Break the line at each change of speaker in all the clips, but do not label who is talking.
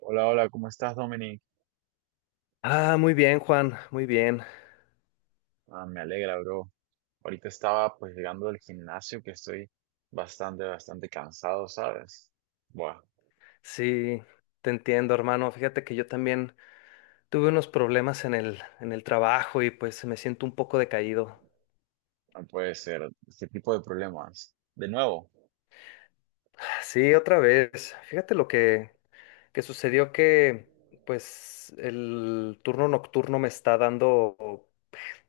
Hola, hola, ¿cómo estás, Dominic?
Ah, muy bien, Juan, muy bien.
Ah, me alegra, bro. Ahorita estaba pues llegando del gimnasio que estoy bastante cansado, ¿sabes? Buah,
Sí, te entiendo, hermano. Fíjate que yo también tuve unos problemas en el trabajo y pues me siento un poco decaído.
no puede ser. Este tipo de problemas. De nuevo.
Sí, otra vez. Fíjate que sucedió que pues el turno nocturno me está dando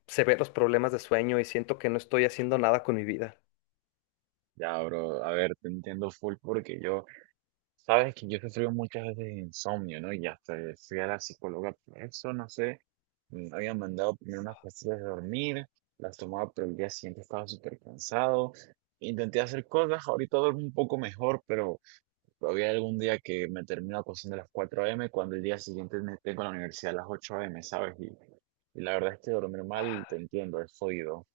severos problemas de sueño y siento que no estoy haciendo nada con mi vida.
Ya, bro, a ver, te entiendo full porque yo, sabes que yo he sufrido muchas veces de insomnio, ¿no? Y hasta fui a la psicóloga por eso, no sé. Me habían mandado primero unas pastillas de dormir, las tomaba, pero el día siguiente estaba súper cansado. Intenté hacer cosas, ahorita duermo un poco mejor, pero había algún día que me termino acostando a las 4 a.m. cuando el día siguiente me tengo la universidad a las 8 a.m., ¿sabes? Y la verdad es que dormir mal, te entiendo, es jodido.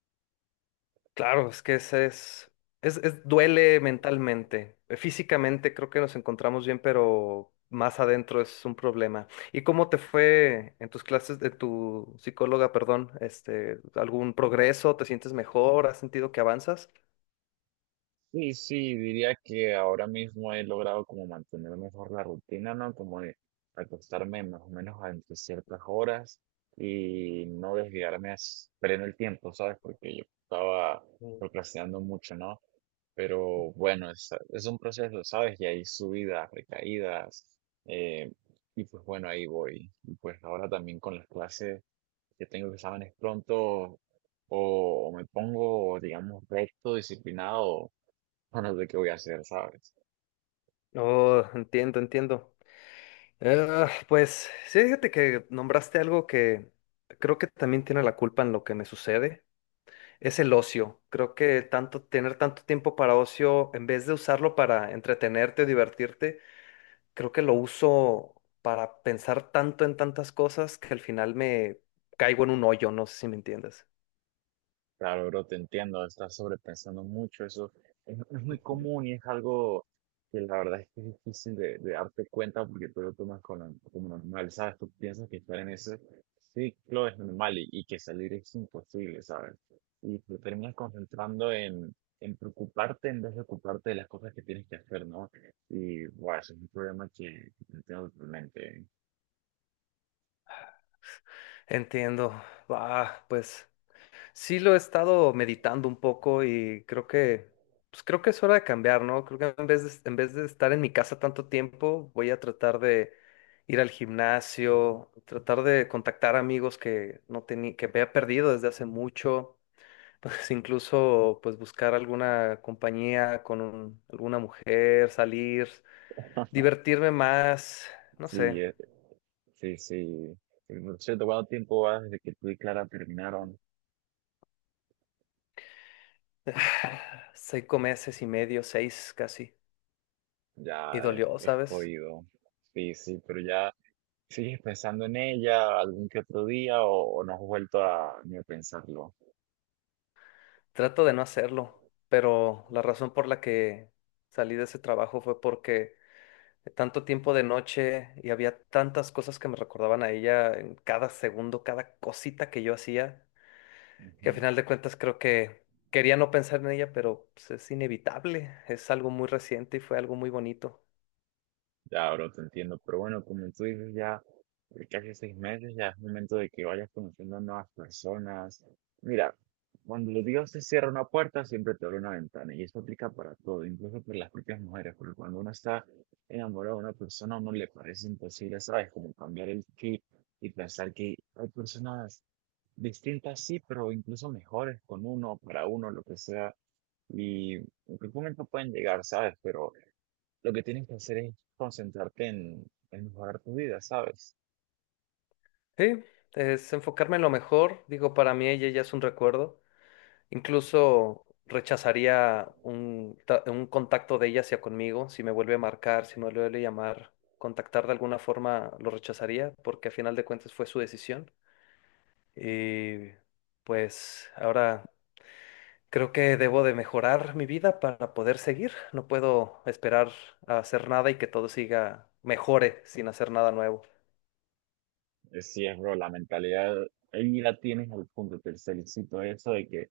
Claro, es que ese duele mentalmente. Físicamente creo que nos encontramos bien, pero más adentro es un problema. ¿Y cómo te fue en tus clases de tu psicóloga, perdón? Este, ¿algún progreso? ¿Te sientes mejor? ¿Has sentido que avanzas?
Sí, sí, diría que ahora mismo he logrado como mantener mejor la rutina, ¿no? Como de acostarme más o menos a entre ciertas horas y no desviarme perdiendo el tiempo, ¿sabes? Porque yo estaba
Mm.
procrastinando mucho, ¿no? Pero bueno, es un proceso, ¿sabes? Y hay subidas, recaídas, eh, y pues bueno, ahí voy. Y pues ahora también con las clases que tengo exámenes pronto, o me pongo, digamos, recto, disciplinado, o no sé qué voy a hacer, ¿sabes?
Oh, entiendo, entiendo. Pues sí, fíjate que nombraste algo que creo que también tiene la culpa en lo que me sucede. Es el ocio. Creo que tanto tener tanto tiempo para ocio, en vez de usarlo para entretenerte o divertirte, creo que lo uso para pensar tanto en tantas cosas que al final me caigo en un hoyo, no sé si me entiendes.
Claro, bro, te entiendo, estás sobrepensando mucho, eso es muy común y es algo que la verdad es que es difícil de darte cuenta porque tú lo tomas como normal, ¿sabes? Tú piensas que estar en ese ciclo es normal y que salir es imposible, ¿sabes? Y te terminas concentrando en preocuparte en vez de ocuparte de las cosas que tienes que hacer, ¿no? Y, bueno, eso es un problema que entiendo totalmente.
Entiendo. Va, pues. Sí, lo he estado meditando un poco y creo que, pues creo que es hora de cambiar, ¿no? Creo que en vez de estar en mi casa tanto tiempo, voy a tratar de ir al gimnasio, tratar de contactar amigos que no tenía, que había perdido desde hace mucho, incluso pues buscar alguna compañía alguna mujer, salir, divertirme más, no sé,
Sí, sí, sí. Y, por cierto, ¿cuánto tiempo va desde que tú y Clara terminaron?
5 meses y medio, seis casi, y
Ya,
dolió,
es
¿sabes?
jodido. Sí, sí, pero ya sigues pensando en ella algún que otro día o no has vuelto a ni a pensarlo.
Trato de no hacerlo, pero la razón por la que salí de ese trabajo fue porque tanto tiempo de noche y había tantas cosas que me recordaban a ella en cada segundo, cada cosita que yo hacía, que a
Ujú.
final de cuentas creo que quería no pensar en ella, pero pues, es inevitable, es algo muy reciente y fue algo muy bonito.
Ya, bro, te entiendo. Pero bueno, como tú dices, ya. De casi 6 meses, ya es momento de que vayas conociendo nuevas personas. Mira, cuando los Dios te cierra una puerta, siempre te abre una ventana, y eso aplica para todo, incluso para las propias mujeres, porque cuando uno está enamorado de una persona, a uno le parece imposible, ¿sabes? Como cambiar el chip y pensar que hay personas distintas, sí, pero incluso mejores con uno, para uno, lo que sea, y en qué momento pueden llegar, ¿sabes? Pero lo que tienes que hacer es concentrarte en mejorar tu vida, ¿sabes?
Sí, es enfocarme en lo mejor, digo, para mí ella ya es un recuerdo. Incluso rechazaría un contacto de ella hacia conmigo, si me vuelve a marcar, si me vuelve a llamar, contactar de alguna forma lo rechazaría, porque a final de cuentas fue su decisión. Y pues ahora creo que debo de mejorar mi vida para poder seguir. No puedo esperar a hacer nada y que todo siga mejore sin hacer nada nuevo.
Es sí, es, bro, la mentalidad ahí la tienes al punto, te felicito eso de que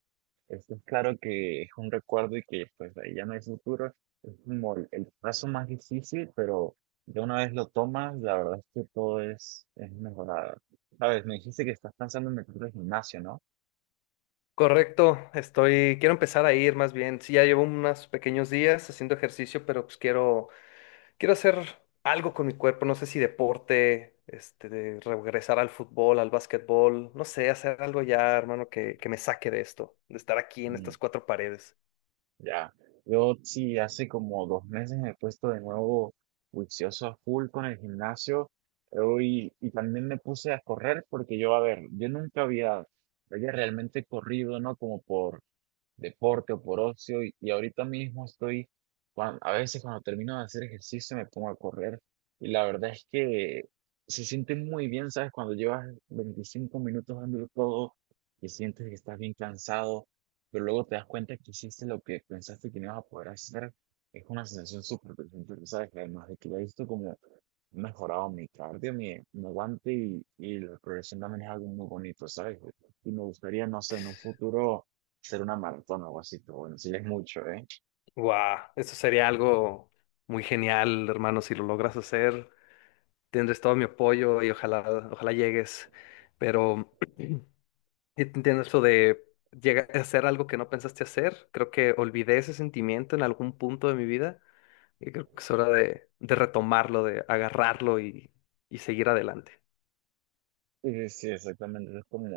esto es claro que es un recuerdo y que pues ahí ya no hay futuro, es como el paso más difícil, pero ya una vez lo tomas, la verdad es que todo es mejorado. Sabes, me dijiste que estás pensando en meterte al gimnasio, ¿no?
Correcto, quiero empezar a ir más bien. Sí, ya llevo unos pequeños días haciendo ejercicio, pero pues Quiero hacer algo con mi cuerpo, no sé si deporte, este, de regresar al fútbol, al básquetbol, no sé, hacer algo ya, hermano, que me saque de esto, de estar aquí en estas cuatro paredes.
Ya, yo sí, hace como 2 meses me he puesto de nuevo juicioso a full con el gimnasio, eh, y también me puse a correr porque yo, a ver, yo nunca había, había realmente corrido, ¿no? Como por deporte o por ocio y ahorita mismo estoy, a veces cuando termino de hacer ejercicio me pongo a correr y la verdad es que se siente muy bien, ¿sabes? Cuando llevas 25 minutos dándolo todo y sientes que estás bien cansado, pero luego te das cuenta que hiciste lo que pensaste que no ibas a poder hacer, es una sensación súper placentera, ¿sabes? Además de que ya he visto como he mejorado mi cardio, mi aguante y la progresión también es algo muy bonito, ¿sabes? Y me gustaría, no sé, en un futuro hacer una maratón o algo así, pero bueno, sí es mucho, ¿eh?
Guau, eso sería algo muy genial, hermano, si lo logras hacer, tendrás todo mi apoyo y ojalá, ojalá llegues, pero entiendo eso de llegar a hacer algo que no pensaste hacer, creo que olvidé ese sentimiento en algún punto de mi vida. Y creo que es hora de retomarlo, de agarrarlo y seguir adelante.
Sí, sí, exactamente, es como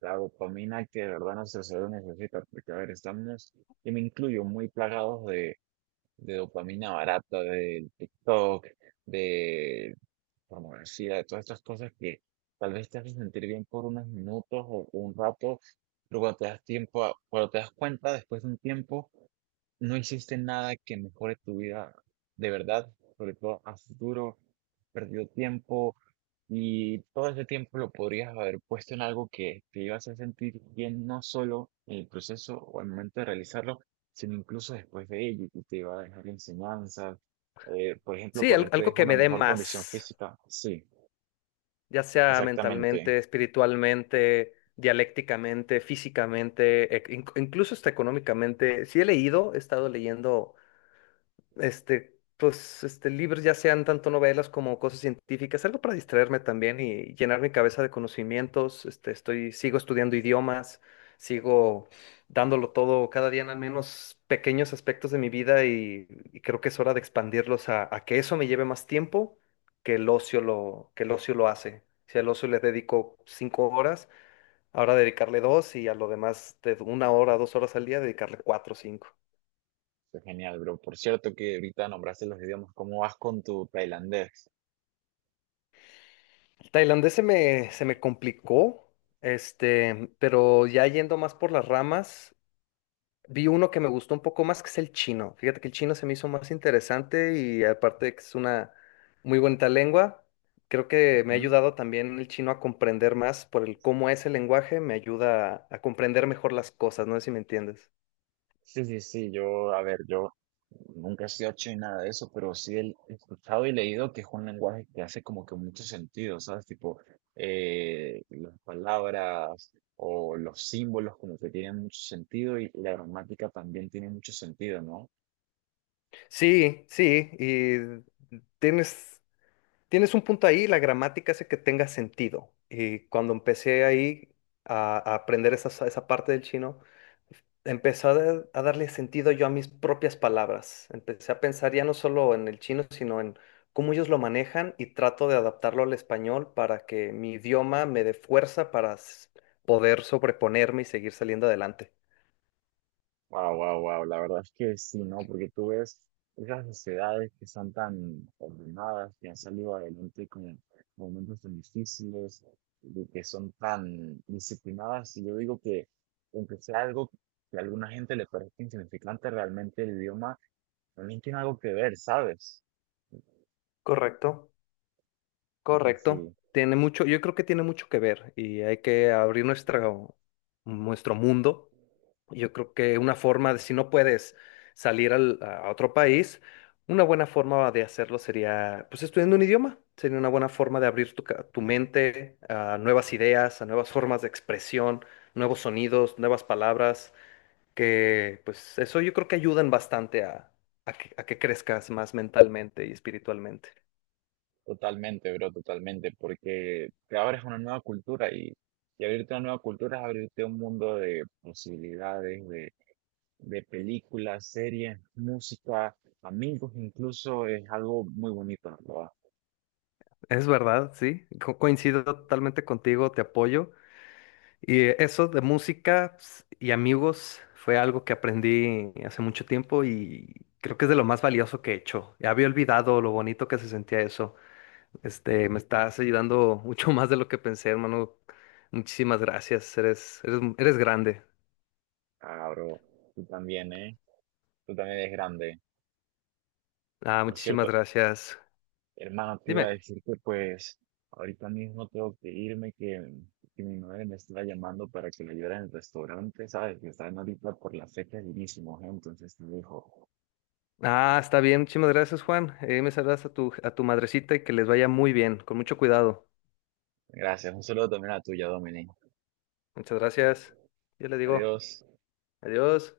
la dopamina que de verdad nuestro cerebro necesita, porque a ver, estamos, y me incluyo, muy plagados de dopamina barata, del TikTok, de pornografía, de todas estas cosas que tal vez te hacen sentir bien por unos minutos o un rato, pero cuando te das tiempo, cuando te das cuenta, después de un tiempo, no existe nada que mejore tu vida de verdad, sobre todo a futuro has perdido tiempo, y todo ese tiempo lo podrías haber puesto en algo que te iba a hacer sentir bien, no solo en el proceso o al momento de realizarlo, sino incluso después de ello, y te iba a dejar enseñanzas. Por ejemplo,
Sí,
correr te
algo
deja
que
una
me dé
mejor condición
más,
física. Sí,
ya sea
exactamente.
mentalmente, espiritualmente, dialécticamente, físicamente, incluso hasta económicamente. Sí he leído, he estado leyendo pues, libros, ya sean tanto novelas como cosas científicas, algo para distraerme también y llenar mi cabeza de conocimientos. Sigo estudiando idiomas, sigo dándolo todo cada día en al menos pequeños aspectos de mi vida y creo que es hora de expandirlos a que eso me lleve más tiempo que que el ocio lo hace. Si al ocio le dedico 5 horas, ahora dedicarle dos y a lo demás de 1 hora, 2 horas al día, dedicarle cuatro o cinco.
Fue genial, bro. Por cierto que ahorita nombraste los idiomas. ¿Cómo vas con tu tailandés?
Tailandés se me complicó, pero ya yendo más por las ramas, vi uno que me gustó un poco más, que es el chino. Fíjate que el chino se me hizo más interesante y aparte de que es una muy bonita lengua, creo que me ha
Ujú.
ayudado también el chino a comprender más por el cómo es el lenguaje, me ayuda a comprender mejor las cosas, no sé si me entiendes.
Sí, sí, sí, yo, a ver, yo nunca he sido chino y nada de eso, pero sí he escuchado y leído que es un lenguaje que hace como que mucho sentido, ¿sabes? Tipo, las palabras o los símbolos como que tienen mucho sentido y la gramática también tiene mucho sentido, ¿no?
Sí, sí, y tienes Tienes un punto ahí, la gramática hace que tenga sentido. Y cuando empecé ahí a aprender esa parte del chino, empecé a darle sentido yo a mis propias palabras. Empecé a pensar ya no solo en el chino, sino en cómo ellos lo manejan y trato de adaptarlo al español para que mi idioma me dé fuerza para poder sobreponerme y seguir saliendo adelante.
Wow, wow, wow. La verdad es que sí, ¿no? Porque tú ves esas sociedades que son tan ordenadas, que han salido adelante con momentos tan difíciles, de que son tan disciplinadas. Y yo digo que, aunque sea algo que a alguna gente le parezca insignificante, realmente el idioma también tiene algo que ver, ¿sabes?
Correcto,
Sí, sí,
correcto.
sí.
Tiene mucho, yo creo que tiene mucho que ver y hay que abrir nuestro mundo. Yo creo que una forma de, si no puedes salir a otro país, una buena forma de hacerlo sería, pues, estudiando un idioma. Sería una buena forma de abrir tu mente a nuevas ideas, a nuevas formas de expresión, nuevos sonidos, nuevas palabras, que, pues, eso yo creo que ayudan bastante a que crezcas más mentalmente y espiritualmente.
Totalmente, bro, totalmente. Porque te abres a una nueva cultura y abrirte a una nueva cultura es abrirte a un mundo de posibilidades, de películas, series, música, amigos, incluso es algo muy bonito, ¿no? Lo-
Es verdad, sí, coincido totalmente contigo, te apoyo. Y eso de música ps, y amigos fue algo que aprendí hace mucho tiempo y creo que es de lo más valioso que he hecho. Ya había olvidado lo bonito que se sentía eso. Me estás ayudando mucho más de lo que pensé, hermano. Muchísimas gracias. Eres, eres, eres grande.
Ah, bro, tú también, ¿eh? Tú también eres grande.
Ah,
Por
muchísimas
cierto,
gracias.
hermano, te iba a
Dime.
decir que pues ahorita mismo tengo que irme, que mi madre me está llamando para que le ayude en el restaurante, ¿sabes? Que están ahorita por las fechas llenísimos, ¿eh? Entonces te dijo,
Ah, está bien. Muchísimas gracias, Juan. Me saludas a tu madrecita y que les vaya muy bien, con mucho cuidado.
gracias, un saludo también a tuya, Dominic.
Muchas gracias. Yo le digo
Adiós.
adiós.